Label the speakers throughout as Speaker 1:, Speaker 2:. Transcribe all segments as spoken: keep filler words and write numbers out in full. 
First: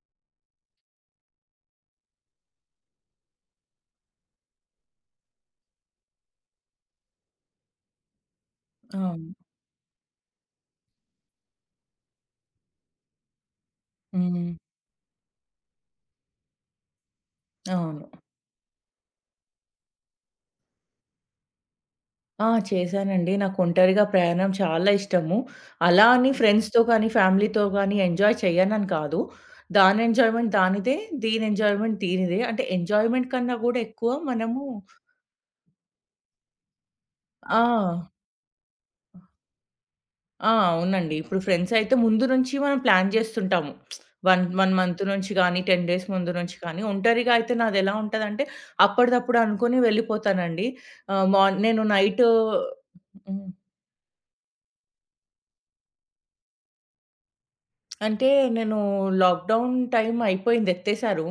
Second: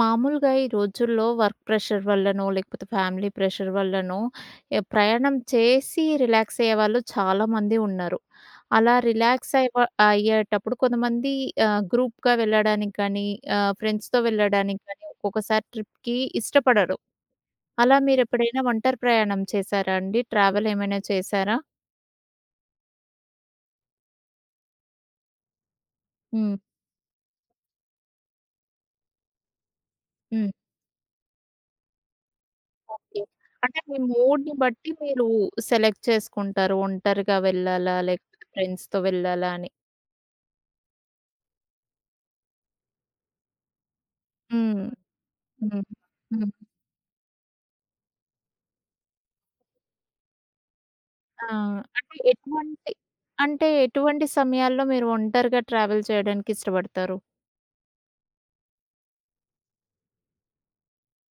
Speaker 1: మామూలుగా ఈ రోజుల్లో వర్క్ ప్రెషర్ వల్లనో, లేకపోతే ఫ్యామిలీ ప్రెషర్ వల్లనో ఎ ప్రయాణం చేసి రిలాక్స్ అయ్యేవాళ్ళు చాలామంది ఉన్నారు. అలా
Speaker 2: అవును.
Speaker 1: రిలాక్స్ అయ్యవ అయ్యేటప్పుడు కొంతమంది ఆహ్, గ్రూప్‌గా వెళ్ళడానికి కానీ, ఆహ్, ఫ్రెండ్స్‌తో
Speaker 2: హ్మ్.
Speaker 1: వెళ్ళడానికి కానీ ఒక్కొక్కసారి ట్రిప్‌కి ఇష్టపడరు. అలా
Speaker 2: అవును.
Speaker 1: మీరెప్పుడైనా ఒంటరి ప్రయాణం చేశారా అండి? ట్రావెల్ ఏమైనా చేశారా?
Speaker 2: ఆ! చేశానండి. నాకు ఒంటరిగా ప్రయాణం చాలా ఇష్టము. అలా అని
Speaker 1: హ్మ్.
Speaker 2: ఫ్రెండ్స్‌తో గానీ, ఫ్యామిలీతో గానీ ఎంజాయ్ చెయ్యనని కాదు. దాని
Speaker 1: హ్మ్.
Speaker 2: ఎంజాయ్‌మెంట్ దానిదే, దీని ఎంజాయ్‌మెంట్ దీనిదే. అంటే
Speaker 1: ఓకే.
Speaker 2: ఎంజాయ్‌మెంట్ కన్నా గూడా
Speaker 1: అంటే మీ
Speaker 2: ఎక్కువ
Speaker 1: మూడ్‌ని
Speaker 2: మనము
Speaker 1: బట్టి మీరు సెలెక్ట్ చేసుకుంటారు. ఒంటరిగా వెళ్ళాలా?
Speaker 2: ఆ!
Speaker 1: లేకపోతే ఫ్రెండ్స్‌తో వెళ్ళాలా అని?
Speaker 2: ఆ! అవునండి. ఇప్పుడు ఫ్రెండ్స్ అయితే ముందు నుంచి మనం ప్లాన్ జేస్తుంటాము. 1, 1
Speaker 1: హ్మ్.
Speaker 2: మంత్ నుంచి గానీ,
Speaker 1: హ్మ్.
Speaker 2: పది డేస్ ముందు
Speaker 1: హ్మ్.
Speaker 2: నుంచి కానీ. ఒంటరిగా అయితే నాదెలా ఉంటదంటే అప్పటిదప్పుడు అనుకోని వెళ్ళిపోతానండి. ఆహ్,
Speaker 1: ఆ!
Speaker 2: మార్న్ నేను
Speaker 1: అంటే
Speaker 2: నైట్
Speaker 1: ఎటువంటి
Speaker 2: హ్మ్.
Speaker 1: అంటే ఎటువంటి సమయాల్లో మీరు ఒంటరిగా ట్రావెల్ చేయడానికి ఇష్టపడతారు?
Speaker 2: అంటే నేను లాక్‌డౌన్ టైమ్ అయిపోయింది. ఎత్తేసారు.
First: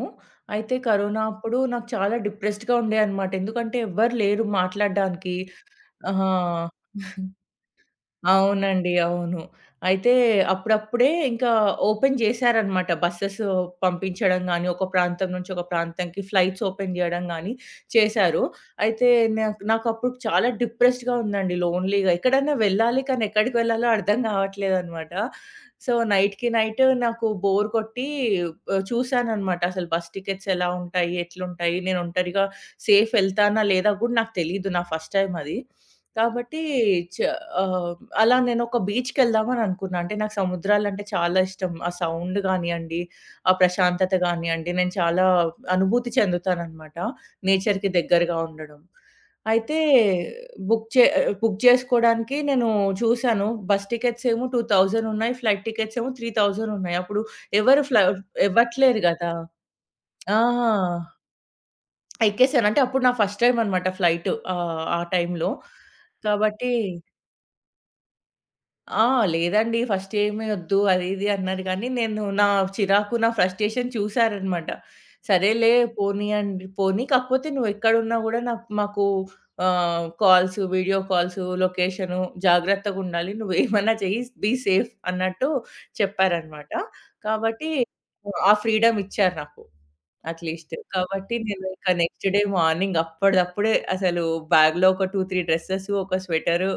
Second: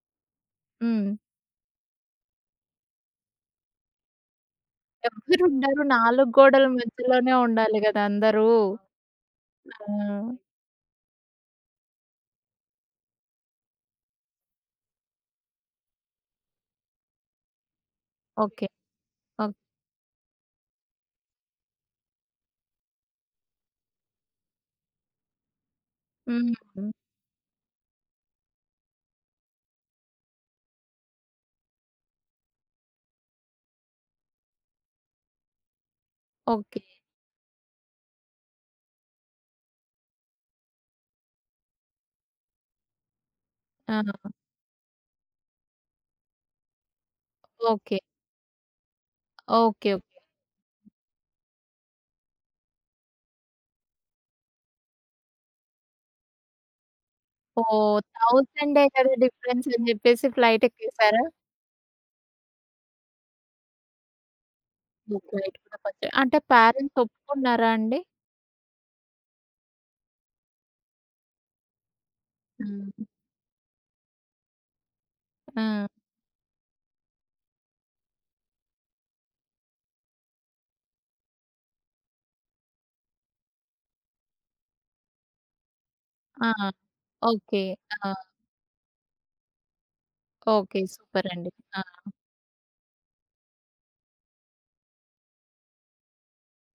Speaker 2: అయితే
Speaker 1: హ్మ్.
Speaker 2: కరోనా అప్పుడు నాకు చాలా డిప్రెస్డ్‌గా ఉండే అన్నమాట. ఎందుకంటే ఎవ్వరు లేరు మాట్లాడడానికి.
Speaker 1: ఎవ్వరుండరు. నాలుగు
Speaker 2: ఆహ్!
Speaker 1: గోడల మధ్యలోనే ఉండాలి గదా! అందరూ.
Speaker 2: అవునండి. అవును. అయితే
Speaker 1: ఆ!
Speaker 2: అప్పుడప్పుడే ఇంకా ఓపెన్ చేశారనమాట. బసెస్ పంపించడం గాని, ఒక ప్రాంతం నుంచి ఒక ప్రాంతంకి ఫ్లైట్స్ ఓపెన్ జేయడం గాని చేశారు.
Speaker 1: ఓకే.
Speaker 2: అయితే
Speaker 1: ఓకే.
Speaker 2: నాకు నాకప్పుడు చాలా డిప్రెస్డ్‌గా ఉందండి. లోన్‌లీగా ఎక్కడైనా వెళ్ళాలి కానీ ఎక్కడికి వెళ్ళాలో అర్థం కావట్లేదనమాట. సో, నైట్‌కి
Speaker 1: హ్మ్.
Speaker 2: నైట్ నాకు బోర్ కొట్టి ఆహ్, చూసాననమాట. అసలు బస్ టికెట్స్ ఎలా ఉంటాయి? ఎట్లుంటాయి? నేను ఒంటరిగా సేఫ్ ఎళ్తానా లేదా కూడా నాకు తెలీదు. నా ఫస్ట్ టైమ్ అది. కాబట్టి
Speaker 1: ఓకే.
Speaker 2: చ ఆహ్, అలా నేనొక బీచ్‌కెళ్దామని అనుకున్నా. అంటే నాకు సముద్రాలంటే చాలా ఇష్టం. ఆ సౌండ్ గానియండి, ఆ ప్రశాంతత
Speaker 1: ఆ!
Speaker 2: గానియండి, నేను చాలా అనుభూతి చెందుతాననమాట. నేచర్‌కి
Speaker 1: ఓకే.
Speaker 2: దగ్గరగా ఉండడం. అయితే
Speaker 1: ఓకే. ఓకే.
Speaker 2: బుక్ చే బుక్ చేసుకోవడానికి నేను చూసాను. బస్ టికెట్స్ ఏమో రెండు వేలు ఉన్నాయి. ఫ్లైట్ టికెట్స్ ఏమో మూడు వేలు ఉన్నాయి. అప్పుడు ఎవరు ఫ్ల
Speaker 1: ఓహ్! వెయ్యి
Speaker 2: ఇవ్వట్లేరు
Speaker 1: కదా
Speaker 2: గదా!
Speaker 1: డిఫరెన్స్ అని జెప్పేసి
Speaker 2: ఆ!
Speaker 1: ఫ్లైట్ ఎక్కేసారా?
Speaker 2: ఎక్కేసాను. అంటే అప్పుడు నా ఫస్ట్ టైమ్ అనమాట ఫ్లైట్ ఆహ్, ఆ
Speaker 1: ఓహ్!
Speaker 2: టైంలో.
Speaker 1: ఫ్లైట్ కూడా కొంచెం, అంటే
Speaker 2: కాబట్టి
Speaker 1: పేరెంట్స్ ఒప్పుకున్నారా అండి?
Speaker 2: ఆ! లేదండి. ఫస్ట్ ఏమీ ఒద్దు అది ఇది అన్నారు గానీ, నేను నా
Speaker 1: హ్మ్.
Speaker 2: చిరాకు, నా ఫ్రస్ట్రేషన్ చూసారనమాట. సరేలే
Speaker 1: ఆ!
Speaker 2: పోనీయండి పోనీ కాకపోతే నువ్వెక్కడున్నా గూడా నాకు మాకు ఆహ్, కాల్సు, వీడియో కాల్సు, లొకేషను జాగ్రత్తగుండాలి. నువ్వేమన్నా చెయ్యి బీ సేఫ్ అన్నట్టు
Speaker 1: ఆ!
Speaker 2: చెప్పారనమాట.
Speaker 1: ఓకే.
Speaker 2: కాబట్టి
Speaker 1: ఆ!
Speaker 2: ఆ ఫ్రీడమ్ ఇచ్చారు నాకు. అట్‌లీస్ట్.
Speaker 1: ఓకే. సూపర్
Speaker 2: కాబట్టి
Speaker 1: అండి.
Speaker 2: నేను
Speaker 1: ఆ!
Speaker 2: ఇక నెక్స్ట్ డే మార్నింగ్ అప్పటిదప్పుడే అసలు బ్యాగ్‌లో ఒక రెండు, మూడు డ్రెసెస్, ఒక స్వెటరు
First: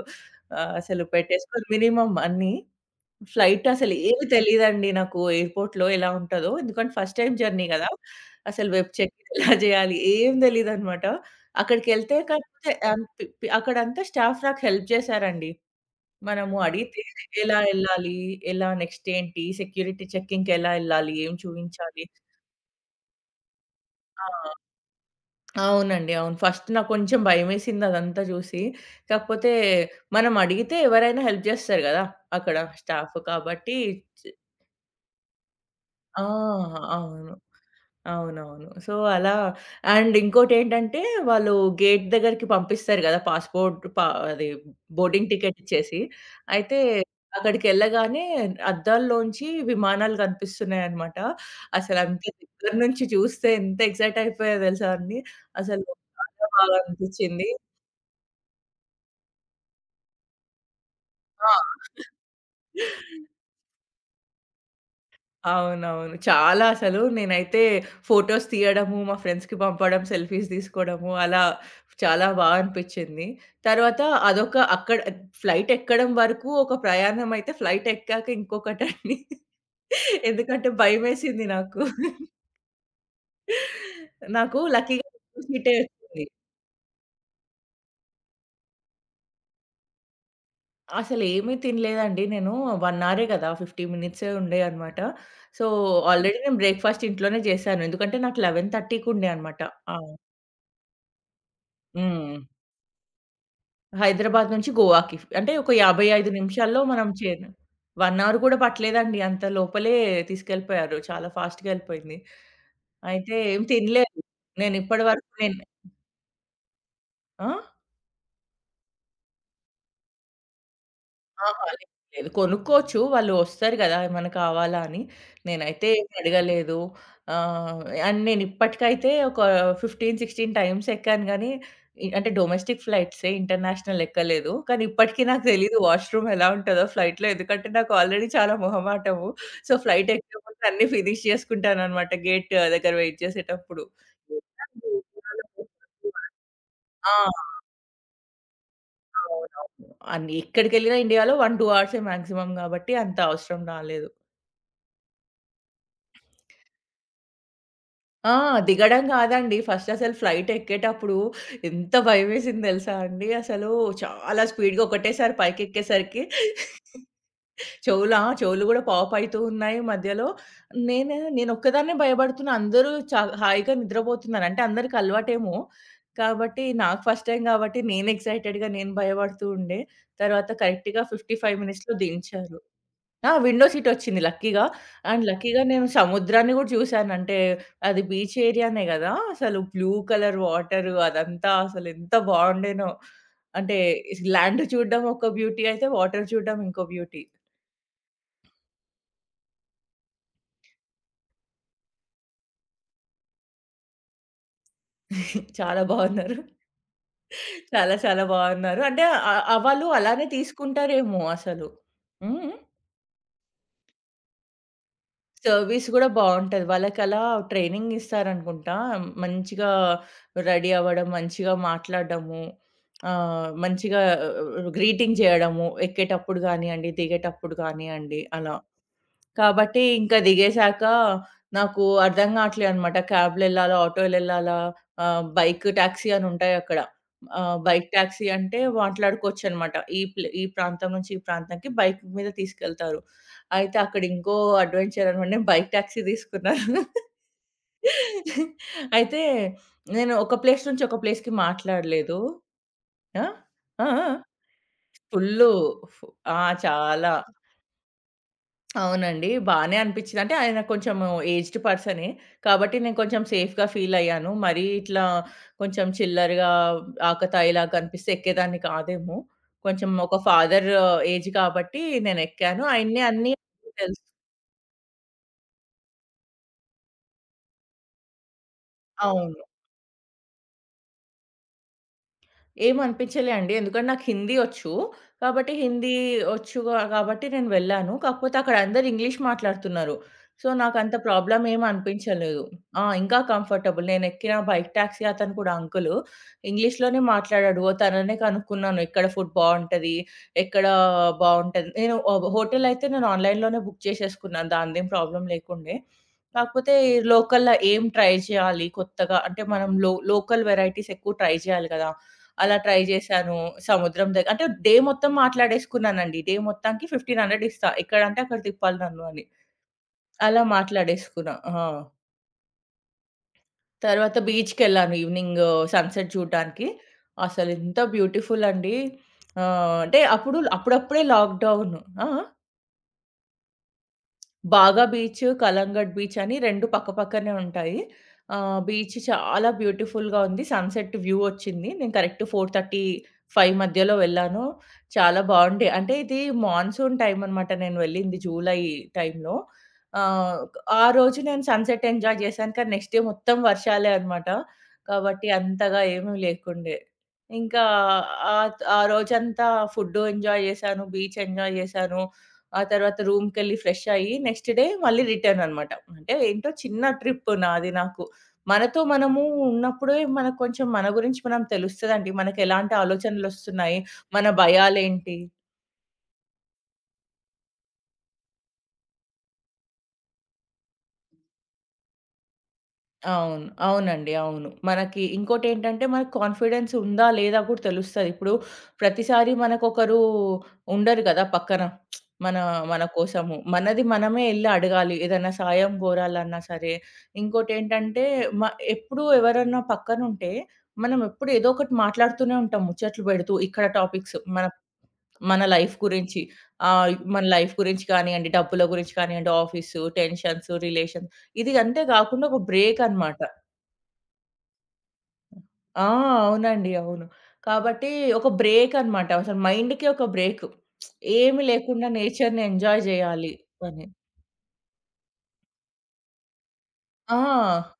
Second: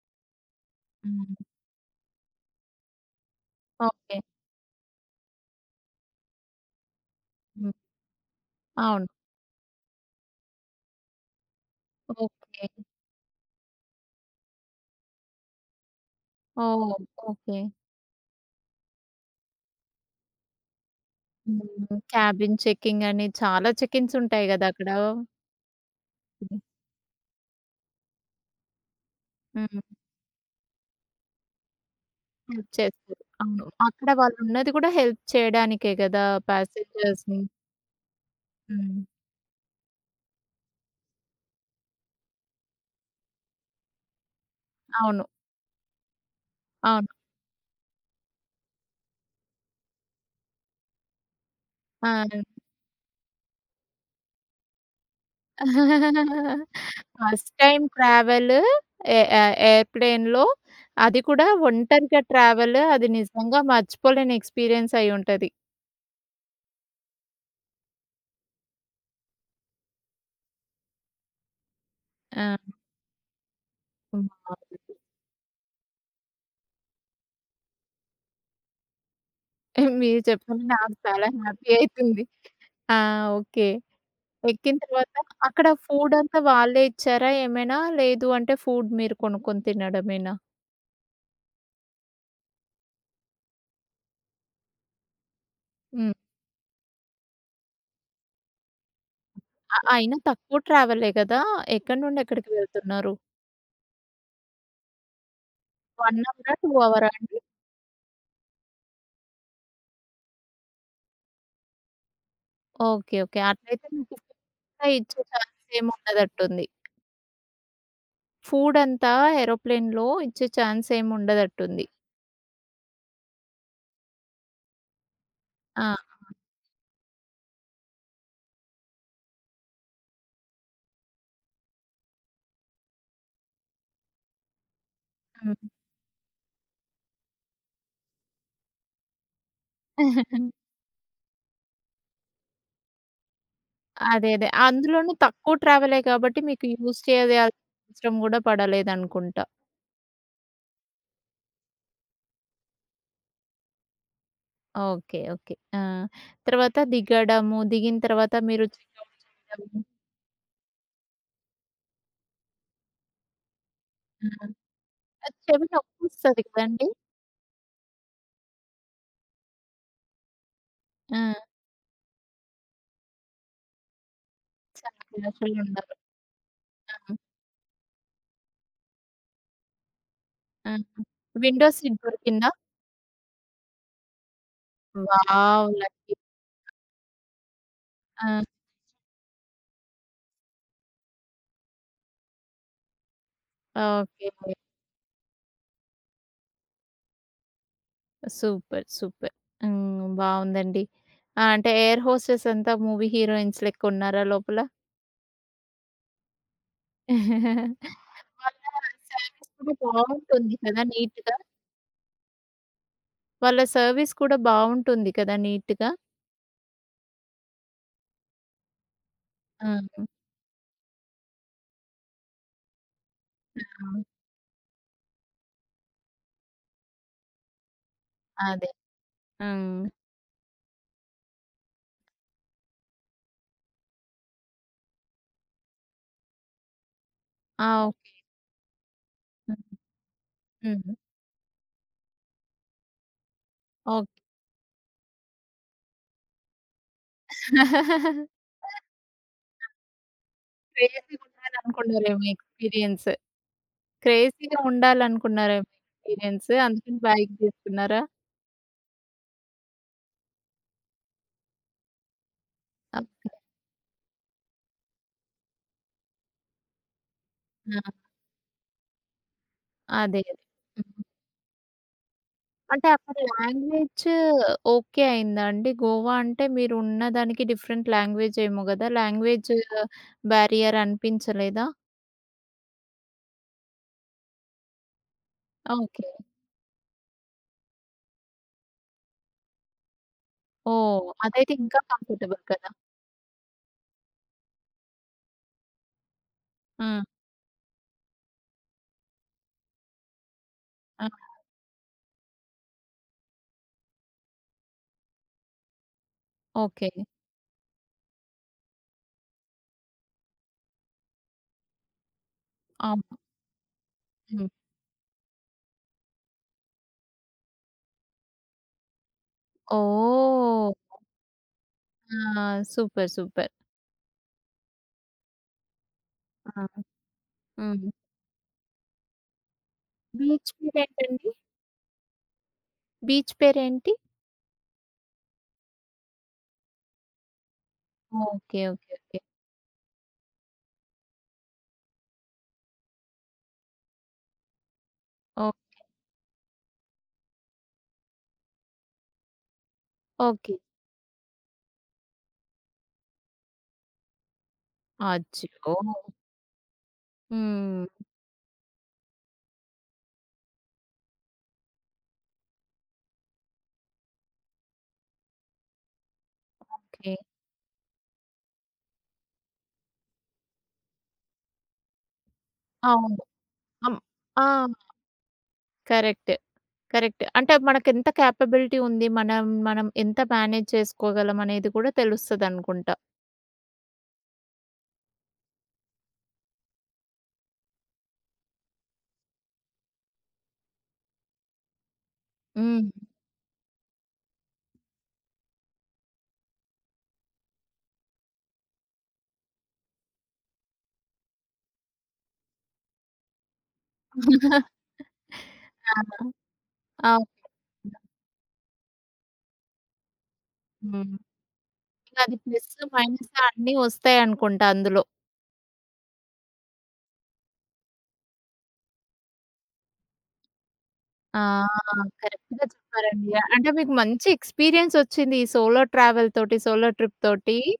Speaker 2: ఆహ్, అసలు
Speaker 1: హ్మ్.
Speaker 2: పెట్టేసుకొని మినిమమ్ అన్నీ. ఫ్లైట్ అసలు
Speaker 1: ఓకే.
Speaker 2: ఏమి తెలీదండి నాకు ఎయిర్‌పోర్ట్‌లో ఎలా ఉంటదో. ఎందుకంటే ఫస్ట్ టైమ్ జర్నీ
Speaker 1: హ్మ్.
Speaker 2: గదా! అసలు వెబ్
Speaker 1: అవును.
Speaker 2: చెకింగ్ ఎలా జేయాలి ఏం తెలీదనమాట. అక్కడికెళ్తే
Speaker 1: ఓకే.
Speaker 2: కాకపోతే ఆహ్, పి పి అక్కడంతా స్టాఫ్ నాకు హెల్ప్ జేశారండి. మనము
Speaker 1: ఓహ్!
Speaker 2: అడిగితే ఎలా
Speaker 1: ఓకే.
Speaker 2: ఎళ్ళాలి? ఎలా నెక్స్ట్ ఏంటి? సెక్యూరిటీ చెకింగ్‌కి ఎలా ఎళ్ళాలి? ఏం
Speaker 1: హ్మ్.
Speaker 2: చూయించాలి?
Speaker 1: క్యాబిన్ చెకింగ్ అని చాలా చెకింగ్స్
Speaker 2: ఆ!
Speaker 1: ఉంటాయి గదా! అక్కడ.
Speaker 2: అవునండి. అవును.
Speaker 1: హ్మ్.
Speaker 2: ఫస్ట్ నాకు కొంచెం భయమేసింది అదంతా చూసి. కాకపోతే
Speaker 1: హ్మ్.
Speaker 2: మనం అడిగితే ఎవరైనా హెల్ప్ జేస్తారు గదా! అక్కడ
Speaker 1: హెల్ప్
Speaker 2: స్టాఫ్
Speaker 1: చేస్తారు. అవును.
Speaker 2: కాబట్టి
Speaker 1: అక్కడ వాళ్ళున్నది గూడా హెల్ప్ చేయడానికే
Speaker 2: ఆ!
Speaker 1: గదా!
Speaker 2: అవును.
Speaker 1: ప్యాసెంజర్స్‌ని.
Speaker 2: అవునవును. సో,
Speaker 1: హ్మ్.
Speaker 2: అలా అండ్ ఇంకోటేంటంటే, వాళ్ళు గేట్ దగ్గరికి పంపిస్తారు గదా! పాస్‌పోర్ట్ పా అది
Speaker 1: అవును.
Speaker 2: బోర్డింగ్ టికెట్ ఇచ్చేసి. అయితే
Speaker 1: అవును.
Speaker 2: అక్కడికెళ్ళగానే అద్దాల్లోంచి విమానాలు కనిపిస్తున్నాయన్నమాట. అసలంత
Speaker 1: ఆ!
Speaker 2: దగ్గర నుంచి చూస్తే ఎంత ఎక్సైట్ అయిపోయా తెలుసా అండి. అసలు చాలా బాగా అనిపిచ్చింది.
Speaker 1: ఫస్ట్ టైమ్ ట్రావెల్ ఎ ఎ ఎయిర్‌ప్లేన్‌లో, అది కూడా
Speaker 2: ఆ!
Speaker 1: ఒంటరిగా ట్రావెల్, అది నిజంగా మర్చిపోలేని ఎక్స్‌పీరియన్స్ అయ్యుంటది.
Speaker 2: అవునవును. చాలా అసలు నేనైతే ఫోటోస్ తీయడము, మా ఫ్రెండ్స్‌కి పంపడం, సెల్ఫీస్ తీసుకోవడము అలా చాలా
Speaker 1: ఆ!
Speaker 2: బా అనిపిచ్చింది. తర్వాత అదొక అక్కడ ఫ్లైట్ ఎక్కడం వరకు ఒక ప్రయాణం అయితే ఫ్లైట్ ఎక్కాక ఇంకొకటండి.
Speaker 1: మీరు చెప్తుంటే
Speaker 2: ఎందుకంటే
Speaker 1: నాకు చాలా
Speaker 2: భయమేసింది
Speaker 1: హ్యాపీ
Speaker 2: నాకు.
Speaker 1: అయితుంది. ఆ! ఓకే.
Speaker 2: నాకు
Speaker 1: ఎక్కిన
Speaker 2: లక్కీగా
Speaker 1: తర్వాత
Speaker 2: విండో
Speaker 1: అక్కడ
Speaker 2: సీటే వచ్చింది.
Speaker 1: ఫూడంతా వాళ్ళే ఇచ్చారా ఏమైనా? లేదు అంటే ఫుడ్ మీరు కొనుక్కొని తినడమేనా?
Speaker 2: అసలేమీ తినలేదండి నేను ఒక అవరే కదా! యాభై మినిట్సే ఉండే అన్నమాట. సో,
Speaker 1: హ్మ్.
Speaker 2: ఆల్రెడీ నేను బ్రేక్‌ఫాస్ట్ ఇంట్లోనే చేశాను. ఎందుకంటే నాకు 11:30కి ఉండే అన్నమాట.
Speaker 1: అ
Speaker 2: ఆ!
Speaker 1: అయినా తక్కువ ట్రావెలే గదా! ఎక్కడి నుండి
Speaker 2: హ్మ్.
Speaker 1: ఎక్కడికి వెళ్తున్నారు?
Speaker 2: హైదరాబాద్ నుంచి గోవాకి. అంటే ఒక
Speaker 1: ఒక
Speaker 2: యాభై ఐదు
Speaker 1: అవరా? రెండు
Speaker 2: నిమిషాల్లో మనం
Speaker 1: అవరా అండి?
Speaker 2: చేరు ఒక అవర్ కూడా పట్టలేదండి. అంత లోపలే తీసుకెళ్ళిపోయారు. చాలా ఫాస్ట్‌గా ఎళ్ళిపోయింది.
Speaker 1: ఓకే.
Speaker 2: అయితే
Speaker 1: ఓకే.
Speaker 2: ఏం
Speaker 1: అట్లయితే మీకు
Speaker 2: తినలేదు.
Speaker 1: ఫుడంతా
Speaker 2: నేనిప్పటి
Speaker 1: ఇచ్చే
Speaker 2: వరకు
Speaker 1: ఛాన్స్
Speaker 2: నేను
Speaker 1: ఏముండదట్టుంది.
Speaker 2: ఆ!
Speaker 1: ఫుడంతా ఏరోప్లేన్‌లో ఇచ్చే ఛాన్స్
Speaker 2: ఆహా! లేదు,
Speaker 1: ఏముండదట్టుంది.
Speaker 2: లేదు. కొనుక్కోవచ్చు. వాళ్ళు వస్తారు గదా! ఏమన్నా కావాలా అని. నేనైతే
Speaker 1: ఆ!
Speaker 2: ఏమి అడగలేదు. ఆహ్, అండ్ నేను ఇప్పటికైతే ఒక పదిహేను, పదహారు టైమ్స్ ఎక్కాను గానీ, ఇ అంటే డొమెస్టిక్ ఫ్లైట్సే ఇంటర్నేషనల్ ఎక్కలేదు. కానీ ఇప్పటికి నాకు తెలీదు వాష్‌రూమ్ ఎలా ఉంటదో ఫ్లైట్‌లో. ఎందుకంటే నాకు ఆల్రెడీ చాలా మొహమాటము. సో, ఫ్లైట్ ఎక్కే
Speaker 1: హ్మ్.
Speaker 2: ముందు అన్నీ ఫినిష్ చేసుకుంటాననమాట గేట్ దగ్గర వెయిట్ చేసేటప్పుడు.
Speaker 1: అదే. అదే. అందులోనూ తక్కువ ట్రావెలే కాబట్టి మీకు యూజ్
Speaker 2: ఆ!
Speaker 1: చేయాల్సిన అవసరం గూడా పడలేదనుకుంటా.
Speaker 2: అవునవును. అన్ని ఎక్కడికెళ్ళినా ఇండియాలో ఒకటి, రెండు అవర్సే మాక్సిమం గాబట్టి అంత అవసరం రాలేదు.
Speaker 1: ఓకే. ఓకే. ఆ! తర్వాత దిగడము, దిగిన
Speaker 2: ఆ!
Speaker 1: తర్వాత మీరు
Speaker 2: దిగడం
Speaker 1: చెకౌట్
Speaker 2: గాదండి.
Speaker 1: చేయడము.
Speaker 2: ఫస్ట్ అసలు ఫ్లైట్ ఎక్కేటప్పుడు ఎంత భయమేసింది దెలుసా అండి. అసలు
Speaker 1: ఆ!
Speaker 2: చాలా స్పీడ్‌గా ఒకటేసారి
Speaker 1: అది చెవి
Speaker 2: పైకెక్కేసరికి
Speaker 1: నొప్పొస్తది కదండీ!
Speaker 2: చెవులా చెవులు గూడా పాపయితూ ఉన్నాయి మధ్యలో. నేను
Speaker 1: ఆ!
Speaker 2: నేనొక్కదాన్నే భయపడుతున్నా. అందరూ చ హాయిగా నిద్రపోతున్నారు. అంటే అందరికి
Speaker 1: చాలా
Speaker 2: అలవాటేమో.
Speaker 1: కేర్‌ఫుల్‌గుండాలి.
Speaker 2: కాబట్టి నాకు
Speaker 1: ఆ!
Speaker 2: ఫస్ట్ టైమ్ గాబట్టి నేను ఎక్సైటెడ్‌గా నేను భయపడుతూ ఉండే. తర్వాత
Speaker 1: ఆ!
Speaker 2: కరెక్ట్‌గా యాభై ఐదు
Speaker 1: విండో
Speaker 2: మినిట్స్‌లో
Speaker 1: సీట్ దొరికిందా?
Speaker 2: దించారు. ఆ! విండో సీటొచ్చింది లక్కీగా. అండ్ లక్కీగా
Speaker 1: వావ్!
Speaker 2: నేను
Speaker 1: లక్కీ.
Speaker 2: సముద్రాన్ని గూడా చూసాను. అంటే అది బీచ్
Speaker 1: ఆ!
Speaker 2: ఏరియానే గదా! అసలు బ్లూ కలర్ వాటరు అదంతా అసలెంత బావుండేనో. అంటే
Speaker 1: ఓకే.
Speaker 2: ల్యాండ్ చూడడం ఒక బ్యూటీ అయితే, వాటర్ చూడడం ఇంకో బ్యూటీ.
Speaker 1: సూపర్. సూపర్. హ్మ్. బావుందండి. ఆ! అంటే ఎయిర్ హోస్టెస్ అంతా మూవీ హీరోయిన్స్ లెక్కున్నారా లోపల?
Speaker 2: చాలా బావున్నారు. చాలా చాలా
Speaker 1: వాళ్ళ
Speaker 2: బావున్నారు. అంటే ఆహ్,
Speaker 1: సర్విస్
Speaker 2: ఆహ్,
Speaker 1: కూడా
Speaker 2: వాళ్ళు అలానే
Speaker 1: బావుంటుంది కదా!
Speaker 2: తీసుకుంటారేమో
Speaker 1: నీట్‌గా.
Speaker 2: అసలు. హ్మ్. హ్మ్.
Speaker 1: వాళ్ళ సర్విస్ కూడా బావుంటుంది కదా!
Speaker 2: సర్వీస్
Speaker 1: నీట్‌గా.
Speaker 2: గూడా బావుంటది. వాళ్ళకలా ట్రైనింగ్ ఇస్తారనుకుంటా.
Speaker 1: ఆ!
Speaker 2: మంచిగా
Speaker 1: హ్మ్.
Speaker 2: రెడీ అవ్వడం, మంచిగా మాట్లాడడము, ఆహ్, మంచిగా
Speaker 1: అవును.
Speaker 2: గ్రీటింగ్ జేయడము ఎక్కేటప్పుడు గానియండి, దిగేటప్పుడు గానియండి అలా.
Speaker 1: అదే.
Speaker 2: కాబట్టి
Speaker 1: హ్మ్.
Speaker 2: ఇంకా దిగేశాక నాకు అర్థం కావట్లే అనమాట. క్యాబ్‌లో ఎళ్ళాలా? ఆటో‌లో ఎళ్ళాలా? ఆహ్, బైక్ టాక్సీ అని ఉంటాయి అక్కడ. ఆహ్, బైక్
Speaker 1: ఆ!
Speaker 2: టాక్సీ అంటే మాట్లాడుకోవచ్చనమాట.
Speaker 1: ఓకే.
Speaker 2: ఈ ప్లే ఈ ప్రాంతం
Speaker 1: హ్మ్.
Speaker 2: నుంచి ఈ ప్రాంతానికి బైక్ మీద తీసుకెళ్తారు. అయితే అక్కడ
Speaker 1: ఓకే.
Speaker 2: ఇంకో అడ్వెంచర్ అనమాట. నేను బైక్ టాక్సీ తీసుకున్నాను. అయితే నేను ఒక ప్లేస్ నుంచి ఒక
Speaker 1: క్రేజీ‌గా
Speaker 2: ప్లేస్‌కి మాట్లాడలేదు.
Speaker 1: ఉండాలనుకున్నారేమో ఎక్స్‌పీరియన్స్.
Speaker 2: ఆ? ఆ? ఆ?
Speaker 1: క్రేజీ‌గా
Speaker 2: ఫుల్లు.
Speaker 1: ఉండాలనుకున్నారేమో
Speaker 2: ఫ్ ఆ!
Speaker 1: ఎక్స్‌పీరియన్స్. అందుకని
Speaker 2: చాలా.
Speaker 1: బైక్ తీసుకున్నారా?
Speaker 2: అవునండి. బానే అనిపిచ్చింది. అంటే ఆయన కొంచెము ఏజ్డ్ పర్సనే. కాబట్టి నేను కొంచెం
Speaker 1: అవునా?
Speaker 2: సేఫ్‌గా ఫీల్ అయ్యాను. మరీ ఇట్లా కొంచెం చిల్లరగా, ఆకతాయిలా కనిపిస్తే ఎక్కేదాన్ని కాదేమో. కొంచెం ఒక
Speaker 1: అదే. అదే.
Speaker 2: ఫాదర్
Speaker 1: హ్మ్.
Speaker 2: ఏజ్ కాబట్టి నేనెక్కాను.
Speaker 1: అంటే
Speaker 2: ఆయన్ని
Speaker 1: అక్కడ
Speaker 2: అన్నీ తెలుసు.
Speaker 1: లాంగ్వేజ్ ఓకే అయిందా అండి? గోవా అంటే మీరున్న దానికి డిఫరెంట్ లాంగ్వేజ్ ఏమో గదా!
Speaker 2: అవును.
Speaker 1: లాంగ్వేజ్ బ్యారియర్ అనిపించలేదా?
Speaker 2: ఏమనిపించలే అండి. ఎందుకంటే నాకు హిందీ ఒచ్చు. కాబట్టి హిందీ
Speaker 1: ఓకే.
Speaker 2: ఒచ్చు గా కాబట్టి నేను వెళ్ళాను. కాకపోతే అక్కడ అందరూ ఇంగ్లీష్ మాట్లాడుతున్నారు. సో, నాకంత
Speaker 1: ఓహ్!
Speaker 2: ప్రాబ్లమ్
Speaker 1: అదైతే
Speaker 2: ఏమి
Speaker 1: ఇంకా
Speaker 2: అనిపించలేదు.
Speaker 1: కంఫర్టబుల్ కదా!
Speaker 2: ఆ! ఇంకా కంఫర్టబుల్. నేనెక్కిన బైక్ టాక్సీ అతను కూడా అంకులు ఇంగ్లీష్‌లోనే
Speaker 1: హ్మ్.
Speaker 2: మాట్లాడాడు. ఓ తననే కనుక్కున్నాను. ఎక్కడ ఫుడ్ బావుంటది? ఎక్కడ
Speaker 1: ఆ!
Speaker 2: బావుంటది? నేను ఆహ్, హోటల్ అయితే నేను ఆన్‌లైన్‌లోనే బుక్ చేసేసుకున్నాను. దానిదేం ప్రాబ్లమ్ లేకుండే. కాకపోతే
Speaker 1: ఓకే.
Speaker 2: లోకల్‌లో ఏం ట్రై చేయాలి కొత్తగా? అంటే మనం లో లోకల్ వెరైటీస్ ఎక్కువ ట్రై చేయాలి కదా! అలా ట్రై
Speaker 1: అవును.
Speaker 2: జేశాను. సముద్రం దగ్గ అంటే
Speaker 1: హ్మ్.
Speaker 2: డే మొత్తం మాట్లాడేసుకున్నానండి. డే మొత్తానికి వెయ్యి ఐదు వందలు ఇస్తా. ఎక్కడంటే అక్కడ తిప్పాలి నన్ను అని. అలా
Speaker 1: ఓహ్!
Speaker 2: మాట్లాడేసుకున్నా. ఆ!
Speaker 1: ఆ! సూపర్. సూపర్.
Speaker 2: తర్వాత బీచ్‌కెళ్ళాను ఈవినింగ్ సన్‌సెట్
Speaker 1: ఆ!
Speaker 2: చూడడానికి. అసలెంత
Speaker 1: హ్మ్.
Speaker 2: బ్యూటిఫుల్ అండి. ఆహ్, అంటే అప్పుడు
Speaker 1: బీచ్
Speaker 2: అప్పుడప్పుడే
Speaker 1: పేరేంటండి?
Speaker 2: లాక్‌డౌన్. ఆ! ఆ!
Speaker 1: బీచ్ పేరేంటి?
Speaker 2: బాగా బీచ్, కలంగట్ బీచ్ అని రెండు పక్కపక్కనే ఉంటాయి. ఆహ్,
Speaker 1: ఓకే. ఓకే.
Speaker 2: Beach
Speaker 1: okay.
Speaker 2: చాలా బ్యూటిఫుల్‌గా ఉంది. సన్‌సెట్ వ్యూ వచ్చింది. నేను కరెక్ట్ నాలుగున్నర, ఐదు మధ్యలో వెళ్ళాను. చాలా
Speaker 1: ఓ
Speaker 2: బావుండే అంటే ఇది మాన్సూన్ టైమ్ అనమాట నేను వెళ్ళింది జూలై టైమ్‌లో. ఆహ్,
Speaker 1: ఓకే.
Speaker 2: ఆ రోజు నేను సన్‌సెట్ ఎంజాయ్ చేశాను. కానీ నెక్స్ట్ డే మొత్తం వర్షాలే అనమాట. కాబట్టి
Speaker 1: అచ్చో!
Speaker 2: అంతగా ఏమీ లేకుండే. ఇంకా
Speaker 1: హ్మ్.
Speaker 2: ఆహ్, ఆ రోజంతా ఫుడ్డు ఎంజాయ్ చేశాను. బీచ్ ఎంజాయ్ చేశాను. ఆ తర్వాత రూమ్‌కెళ్ళి ఫ్రెష్ అయ్యి నెక్స్ట్ డే మళ్ళీ రిటర్న్ అనమాట. అంటే ఏంటో చిన్న
Speaker 1: ఓకే.
Speaker 2: ట్రిప్ నాది నాకు. మనతో మనము ఉన్నప్పుడే మనకు కొంచెం మన గురించి మనం తెలుస్తదండి. మనకెలాంటి
Speaker 1: అవును.
Speaker 2: ఆలోచనలొస్తున్నాయి,
Speaker 1: అమ్
Speaker 2: మన
Speaker 1: ఆ!
Speaker 2: భయాలేంటి?
Speaker 1: కరెక్ట్. కరెక్ట్. అంటే మనకెంత కేపబిలిటీ ఉంది. మనం మనం ఎంత మేనేజ్ చేసుకోగలం అనేది కూడా తెలుస్తదనుకుంటా.
Speaker 2: అవును. అవునండి. అవును. మనకి ఇంకోటేంటంటే మనకు కాన్ఫిడెన్స్ ఉందా? లేదా? కూడా తెలుస్తది. ఇప్పుడు ప్రతిసారి మనకొకరు ఉండరు కదా! పక్కన. మన మన
Speaker 1: హ్మ్.
Speaker 2: కోసము. మనది మనమే ఎళ్లి అడగాలి. ఏదైనా సాయం గోరాలన్నా సరే. ఇంకోటేంటంటే మ ఎప్పుడు ఎవరన్నా పక్కనుంటే మనం ఎప్పుడు ఏదో ఒకటి మాట్లాడుతూనే ఉంటాం. ముచ్చట్లు పెడుతూ ఇక్కడ టాపిక్స్ మన మన లైఫ్
Speaker 1: ఆ!
Speaker 2: గురించి. ఆహ్,
Speaker 1: ఆ!
Speaker 2: మన లైఫ్ గురించి కానియండి, డబ్బుల గురించి కానియండి, ఆఫీసు, టెన్షన్స్, రిలేషన్
Speaker 1: హ్మ్.
Speaker 2: ఇది అంతే కాకుండా
Speaker 1: అది
Speaker 2: ఒక
Speaker 1: ప్లస్,
Speaker 2: బ్రేక్ అనమాట.
Speaker 1: మైనస్ అన్నీ ఒస్తాయనుకుంటా అందులో.
Speaker 2: ఆ! అవునండి. అవును. కాబట్టి ఒక బ్రేక్ అన్నమాట. అసలు మైండ్‌కి ఒక బ్రేకు.
Speaker 1: ఆ!
Speaker 2: ఏమి లేకుండా నేచర్‌ని
Speaker 1: కరెక్ట్‌గా
Speaker 2: ఎంజాయ్
Speaker 1: చెప్పారండి.
Speaker 2: జేయాలి
Speaker 1: అంటే
Speaker 2: అని.
Speaker 1: మీకు మంచి ఎక్స్‌పీరియన్స్ ఒచ్చింది ఈ సోలో ట్రావెల్ తోటి, సోలో ట్రిప్ తోటి.
Speaker 2: ఆ!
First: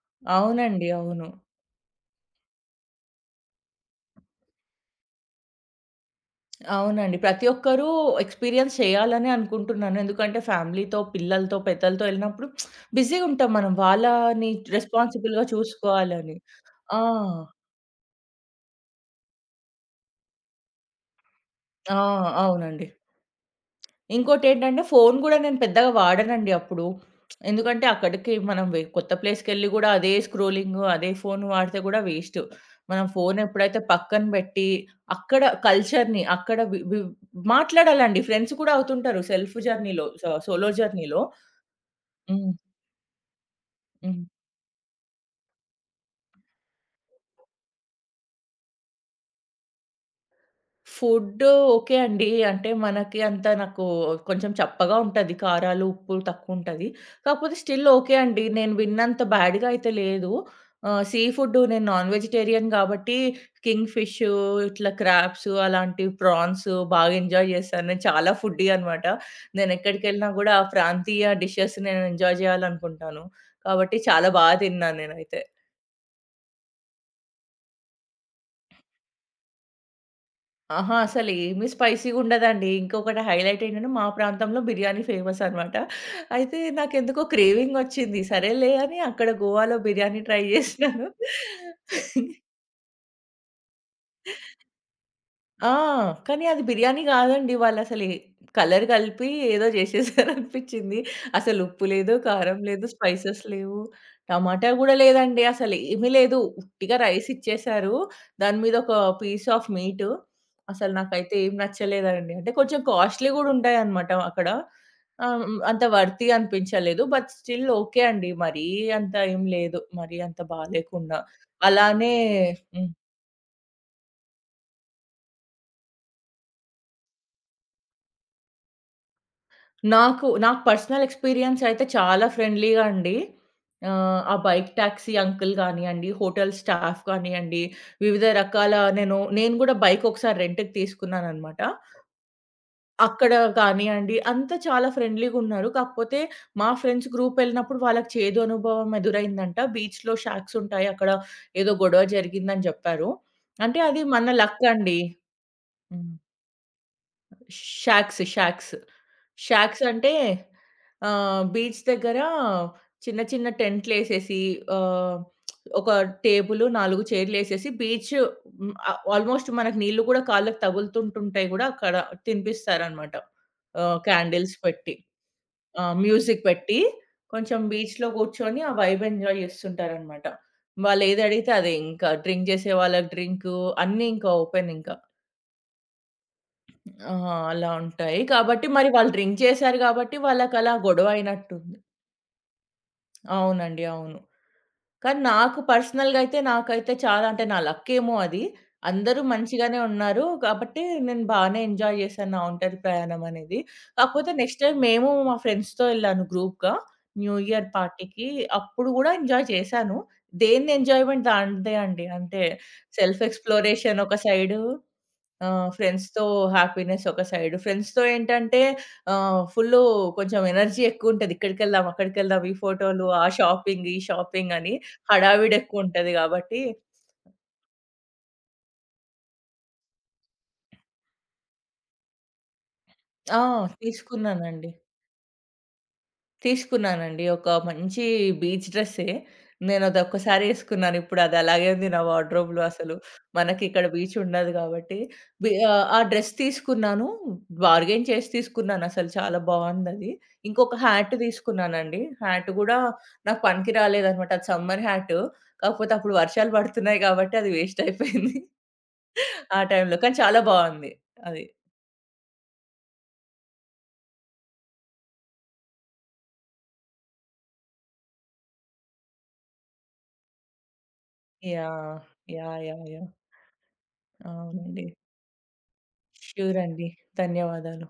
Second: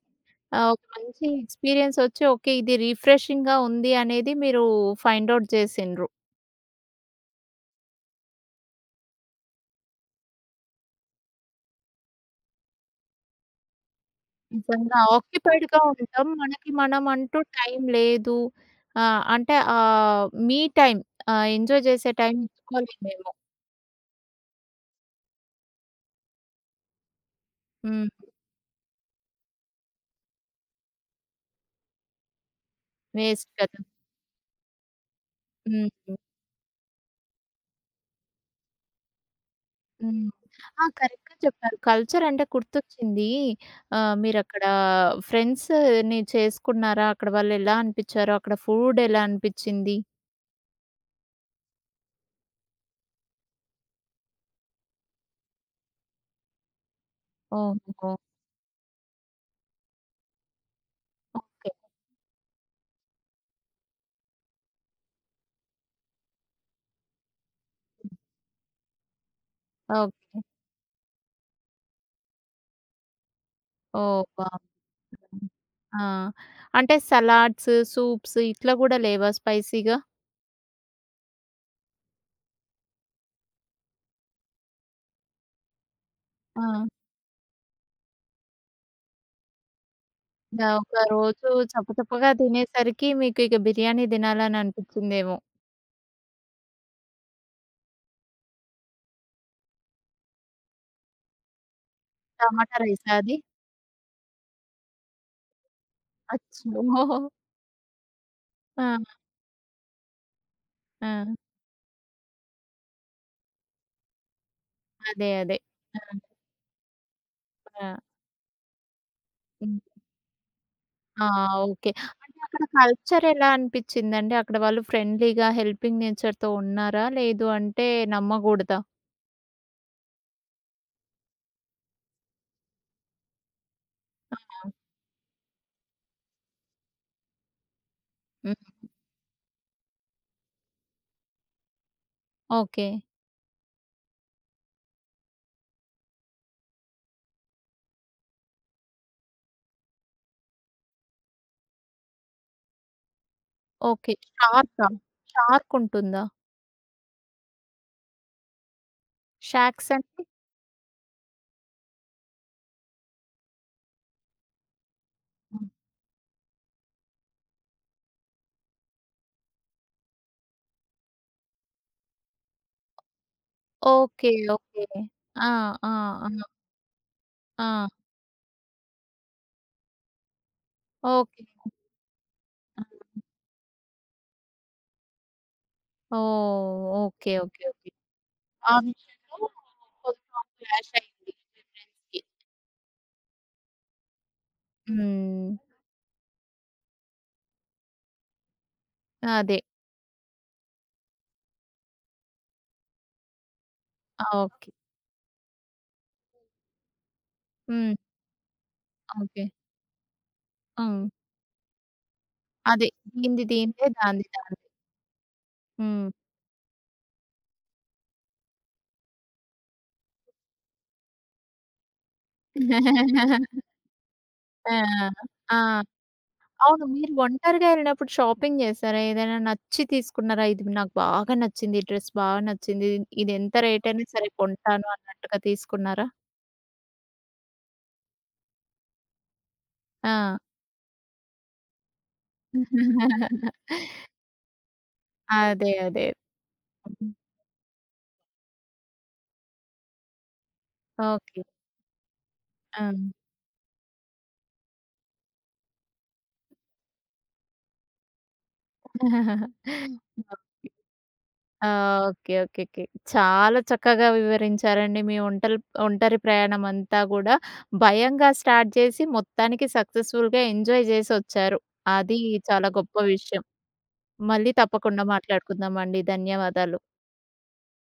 Speaker 1: ఆహ్, ఒక
Speaker 2: అవునండి.
Speaker 1: మంచి
Speaker 2: అవును.
Speaker 1: ఎక్స్‌పీరియన్స్ ఒచ్చి, ఓకే, ఇది రిఫ్రెషింగ్‌గా ఉంది అనేది మీరు ఫైండ్ ఔట్ చేసిండ్రు.
Speaker 2: అవునండి. ప్రతి ఒక్కరూ ఎక్స్‌పీరియన్స్ చేయాలనే అనుకుంటున్నాను. ఎందుకంటే ఫ్యామిలీతో, పిల్లలతో, పెద్దలతో ఎళ్ళినప్పుడు బిజీగుంటాం మనం. వాళ్ళని
Speaker 1: నిజంగా.
Speaker 2: రెస్పాన్సిబుల్‌గా
Speaker 1: ఆక్యుపైడ్‌గా ఉంటాం.
Speaker 2: చూసుకోవాలని.
Speaker 1: మనకి
Speaker 2: ఆ!
Speaker 1: మనం అంటూ టైం లేదు. ఆహ్, అంటే ఆహ్, మీ టైమ్, ఆహ్, ఎంజాయ్
Speaker 2: ఆ!
Speaker 1: చేసే టైం
Speaker 2: అవునండి.
Speaker 1: ఇచ్చుకోలేము మేము.
Speaker 2: ఇంకోటేంటంటే ఫోను గూడా నేను పెద్దగా వాడనండి అప్పుడు. ఎందుకంటే
Speaker 1: హ్మ్.
Speaker 2: అక్కడికి మనం వె కొత్త ప్లేస్‌కెళ్ళి గూడా అదే స్క్రోలింగు, అదే ఫోను వాడితే గూడా వేస్టు. మనం
Speaker 1: వేస్ట్ కదా!
Speaker 2: ఫోనెప్పుడైతే పక్కన బెట్టి, అక్కడ
Speaker 1: హ్మ్.
Speaker 2: కల్చర్‌ని అక్కడ వి వి మాట్లాడాలండి. ఫ్రెండ్స్ కూడా అవుతుంటారు సెల్ఫ్ జర్నీలో,
Speaker 1: హ్మ్.
Speaker 2: సో సోలో
Speaker 1: ఆ!
Speaker 2: జర్నీలో.
Speaker 1: కరెక్ట్‌గా చెప్పారు. కల్చర్ అంటే
Speaker 2: హ్మ్.
Speaker 1: గుర్తొచ్చింది. ఆహ్,
Speaker 2: హ్మ్.
Speaker 1: మీరక్కడ ఫ్రెండ్స్‌ని చేసుకున్నారా? అక్కడ వాళ్ళు ఎలా అనిపిచ్చారు? అక్కడ ఫుడ్ ఎలా అనిపిచ్చింది?
Speaker 2: ఫుడ్ ఓకే అండి. అంటే మనకి అంత నాకు కొంచెం చప్పగా ఉంటది. కారాలు, ఉప్పు తక్కువుంటది. కాకపోతే స్టిల్
Speaker 1: ఓహోహో!
Speaker 2: ఓకే అండి. నేను విన్నంత బ్యాడ్‌గా అయితే లేదు. ఆహ్, సీ ఫుడ్
Speaker 1: ఓకే.
Speaker 2: నేను నాన్ వెజిటేరియన్ కాబట్టి కింగ్ ఫిష్, ఇట్లా క్రాబ్స్ అలాంటివి ప్రాన్స్ బాగా ఎంజాయ్ చేశాను. నేను చాలా ఫుడ్డీ అనమాట. నేను ఎక్కడికెళ్ళినా
Speaker 1: ఓకే.
Speaker 2: గూడా ఆ ప్రాంతీయ డిషెస్ నేను ఎంజాయ్ చేయాలనుకుంటాను. కాబట్టి
Speaker 1: ఓహ్!
Speaker 2: చాలా బా తిన్నాను నేనైతే.
Speaker 1: బావుంటుంది. ఆ! అంటే సలాడ్స్, సూప్స్ ఇట్లా గూడా లేవా స్పైసీ‌గా?
Speaker 2: ఆహా! అసలేమి స్పైసీగుండదండి. ఇంకొకటి హైలైట్ ఏంటంటే, మా ప్రాంతంలో బిర్యానీ ఫేమస్ అనమాట. అయితే
Speaker 1: ఆ!
Speaker 2: నాకెందుకో క్రేవింగొచ్చింది. సరేలే అని అక్కడ గోవాలో బిర్యానీ ట్రై
Speaker 1: ఆ! ఒక
Speaker 2: జేసినాను.
Speaker 1: రోజు చప్పచప్పగా తినేసరికి మీకు ఇక బిర్యానీ తినాలని అనిపించిందేమో.
Speaker 2: ఆ! కానీ అది బిర్యానీ గాదండి. వాళ్ళసలే కలర్ కలిపి ఏదో జేసేసారనిపిచ్చింది. అసలు ఉప్పు లేదు, కారం
Speaker 1: టమాటా
Speaker 2: లేదు,
Speaker 1: రైసా అది?
Speaker 2: స్పైసెస్ లేవు, టమాటా గూడా లేదండి. అసలేమీ లేదు.
Speaker 1: అచ్చో!
Speaker 2: ఉట్టిగా రైస్ ఇచ్చేసారు. దాని మీద ఒక
Speaker 1: ఆ!
Speaker 2: Piece of meat. అసలు
Speaker 1: ఆ!
Speaker 2: నాకైతే ఏం నచ్చలేదండి. అంటే కొంచెం కాస్ట్‌లీ గూడా ఉంటాయన్నమాట అక్కడ.
Speaker 1: అదే.
Speaker 2: ఆహ్,
Speaker 1: అదే.
Speaker 2: హ్మ్. అంత
Speaker 1: ఆ!
Speaker 2: వర్తీ అనిపించలేదు. బట్ స్టిల్
Speaker 1: ఆ!
Speaker 2: ఓకే అండి. మరీ అంత ఏం లేదు.
Speaker 1: హ్మ్.
Speaker 2: మరీ అంత బాలేకుండా.
Speaker 1: ఆ! ఓకే.
Speaker 2: అలానే
Speaker 1: అంటే అక్కడ
Speaker 2: హ్మ్.
Speaker 1: కల్చర్ ఎలా అనిపించిందండి? అక్కడ వాళ్ళు ఫ్రెండ్లీగా హెల్పింగ్ నేచర్‌తో ఉన్నారా? లేదు అంటే నమ్మగూడదా?
Speaker 2: నాకు, నాకు పర్సనల్ ఎక్స్‌పీరియన్స్ అయితే చాలా ఫ్రెండ్లీగా అండి. ఆహ్, ఆ
Speaker 1: ఆ!
Speaker 2: బైక్ టాక్సీ అంకుల్ గానియండి, హోటల్ స్టాఫ్ గానియండి, వివిధ రకాల
Speaker 1: హ్మ్.
Speaker 2: నేను, నేను గూడా బైక్ ఒకసారి రెంట్‌కి తీసుకున్నాననమాట.
Speaker 1: ఓకే.
Speaker 2: అక్కడ కానియండి, అంతా చాలా ఫ్రెండ్లీగున్నారు. కాకపోతే మా ఫ్రెండ్స్ గ్రూప్ ఎళ్ళినప్పుడు వాళ్ళకి చేదు అనుభవం ఎదురైందంట. బీచ్‌లో షార్క్స్ ఉంటాయి. అక్కడ ఏదో గొడవ జరిగిందని జెప్పారు. అంటే అది
Speaker 1: ఓకే.
Speaker 2: మన లక్
Speaker 1: షార్కా?
Speaker 2: అండి.
Speaker 1: షార్క్
Speaker 2: హ్మ్.
Speaker 1: ఉంటుందా?
Speaker 2: Shocks, shocks. షాక్స్
Speaker 1: షార్క్స్ అంటే?
Speaker 2: అంటే ఆహ్, బీచ్ దగ్గర చిన్న చిన్న టెంట్‌లేసేసి ఆహ్, ఒక టేబుల్, నాలుగు చైర్‌లేసేసి బీచ్ హ్మ్, ఆహ్, ఆల్‌మోస్ట్ మనకు నీళ్ళు కూడా కాళ్ళకి తగులుతుంటుంటాయి గూడా అక్కడ తినిపిస్తారనమాట. ఆహ్,
Speaker 1: ఓకే.
Speaker 2: Candles
Speaker 1: okay.
Speaker 2: పెట్టి.
Speaker 1: ఆ!
Speaker 2: ఆ!
Speaker 1: ఆ! ఆ!
Speaker 2: మ్యూజిక్ పెట్టి కొంచెం
Speaker 1: ఆ!
Speaker 2: బీచ్‌లో కూర్చొని ఆ వైబ్ ఎంజాయ్ చేస్తుంటారనమాట.
Speaker 1: ఓకే.
Speaker 2: వాళ్ళేదడిగితే అదే ఇంకా డ్రింక్ చేసే
Speaker 1: ఆ!
Speaker 2: వాళ్ళకి డ్రింకు అన్నీ ఇంకా ఓపెన్ ఇంక.
Speaker 1: ఓహ్!
Speaker 2: ఆహా!
Speaker 1: ఓకే. ఓకే.
Speaker 2: అలా
Speaker 1: ఓకే.
Speaker 2: ఉంటాయి. కాబట్టి
Speaker 1: ఆ
Speaker 2: మరి వాళ్ళు
Speaker 1: విషయంలో
Speaker 2: డ్రింక్ చేశారు కాబట్టి
Speaker 1: కొంచెం
Speaker 2: వాళ్ళకలా
Speaker 1: క్లాష్
Speaker 2: గొడవ
Speaker 1: అయింది మీ
Speaker 2: అయినట్టుంది.
Speaker 1: ఫ్రెండ్స్‌కి.
Speaker 2: అవునండి. అవును. కానీ
Speaker 1: హ్మ్.
Speaker 2: నాకు పర్సనల్‌గా అయితే నాకైతే చాలా అంటే నా లక్కేమో అది. అందరూ
Speaker 1: అదే.
Speaker 2: మంచిగానే ఉన్నారు. కాబట్టి నేను బానే ఎంజాయ్ చేశాను నా ఒంటరి ప్రయాణం అనేది.
Speaker 1: ఆ!
Speaker 2: కాకపోతే నెక్స్ట్
Speaker 1: ఓకే.
Speaker 2: టైమ్ మేము మా ఫ్రెండ్స్‌తో ఎళ్ళాను గ్రూప్‌గా న్యూ ఇయర్
Speaker 1: హ్మ్.
Speaker 2: పార్టీకి. అప్పుడు గూడా
Speaker 1: ఓకే.
Speaker 2: ఎంజాయ్ చేశాను. దేన్ని
Speaker 1: హ్మ్.
Speaker 2: ఎంజాయ్‌మెంట్ దానిదే అండి. అంటే
Speaker 1: అదే.
Speaker 2: సెల్ఫ్
Speaker 1: దీనిది దీనిదే,
Speaker 2: ఎక్స్‌ప్లోరేషన్ ఒక
Speaker 1: దానిది
Speaker 2: సైడు
Speaker 1: దానిదే.
Speaker 2: ఆ!
Speaker 1: హ్మ్.
Speaker 2: ఫ్రెండ్స్‌తో హ్యాపీనెస్ ఒక సైడ్. ఫ్రెండ్స్‌తో ఏంటంటే ఆహ్, ఫుల్లు కొంచెం ఎనర్జీ ఎక్కువుంటది. ఇక్కడికెళ్దాం, అక్కడికెళ్దాం, ఈ ఫోటోలు, ఆ షాపింగ్, ఈ షాపింగ్ అని
Speaker 1: ఆ! ఆ!
Speaker 2: హడావిడెక్కువుంటది గాబట్టి
Speaker 1: అవును. మీరు ఒంటరిగా ఎళ్ళినప్పుడు షాపింగ్ చేసారా? ఏదైనా నచ్చి తీసుకున్నారా? ఇది నాకు బాగా నచ్చింది. ఈ డ్రెస్ బాగా నచ్చింది. ఇది
Speaker 2: ఆ!
Speaker 1: ఎంత రేట్ అయినా సరే
Speaker 2: తీసుకున్నానండి.
Speaker 1: కొంటాను అన్నట్టుగా తీసుకున్నారా?
Speaker 2: తీసుకున్నానండి. ఒక మంచి బీచ్ డ్రెస్సే.
Speaker 1: ఆ!
Speaker 2: నేనదొక్కసారే ఏసుకున్నాను. ఇప్పుడు అది అలాగే ఉంది నా వార్డ్‌రోబ్‌లో అసలు. మనకిక్కడ బీచ్ ఉండదు గాబట్టి. బి
Speaker 1: అదే.
Speaker 2: ఆహ్, ఆ
Speaker 1: అదే.
Speaker 2: డ్రెస్ తీసుకున్నాను. బార్గెయిన్ చేసి తీసుకున్నానసలు చాలా బావుందది. ఇంకొక హ్యాట్
Speaker 1: ఓకే.
Speaker 2: తీసుకున్నానండి. హ్యాట్ గూడా
Speaker 1: ఆ!
Speaker 2: నాకు పనికి రాలేదనమాట. అది సమ్మర్ హ్యాటు. కాకపోతే అప్పుడు వర్షాలు పడుతున్నాయి గాబట్టి అది వేస్ట్ అయిపోయింది. ఆ టైంలో. కానీ చాలా బావుంది. అది.
Speaker 1: ఆ! ఓకే. ఓకే. ఓకే. చాలా చక్కగా వివరించారండి. మీ ఒంటల్ ఒంటరి ప్రయాణం అంతా గూడా భయంగా స్టార్ట్ చేసి మొత్తానికి సక్సెస్‌ఫుల్‌గా ఎంజాయ్ చేసొచ్చారు.
Speaker 2: యాహ్!
Speaker 1: అది
Speaker 2: యాహ్!
Speaker 1: చాలా
Speaker 2: యాహ్!
Speaker 1: గొప్ప
Speaker 2: యాహ్!
Speaker 1: విషయం. మళ్ళీ
Speaker 2: అవునండి.
Speaker 1: తప్పకుండా మాట్లాడుకుందామండి.
Speaker 2: ష్యూర్
Speaker 1: ధన్యవాదాలు.
Speaker 2: అండి. ధన్యవాదాలు.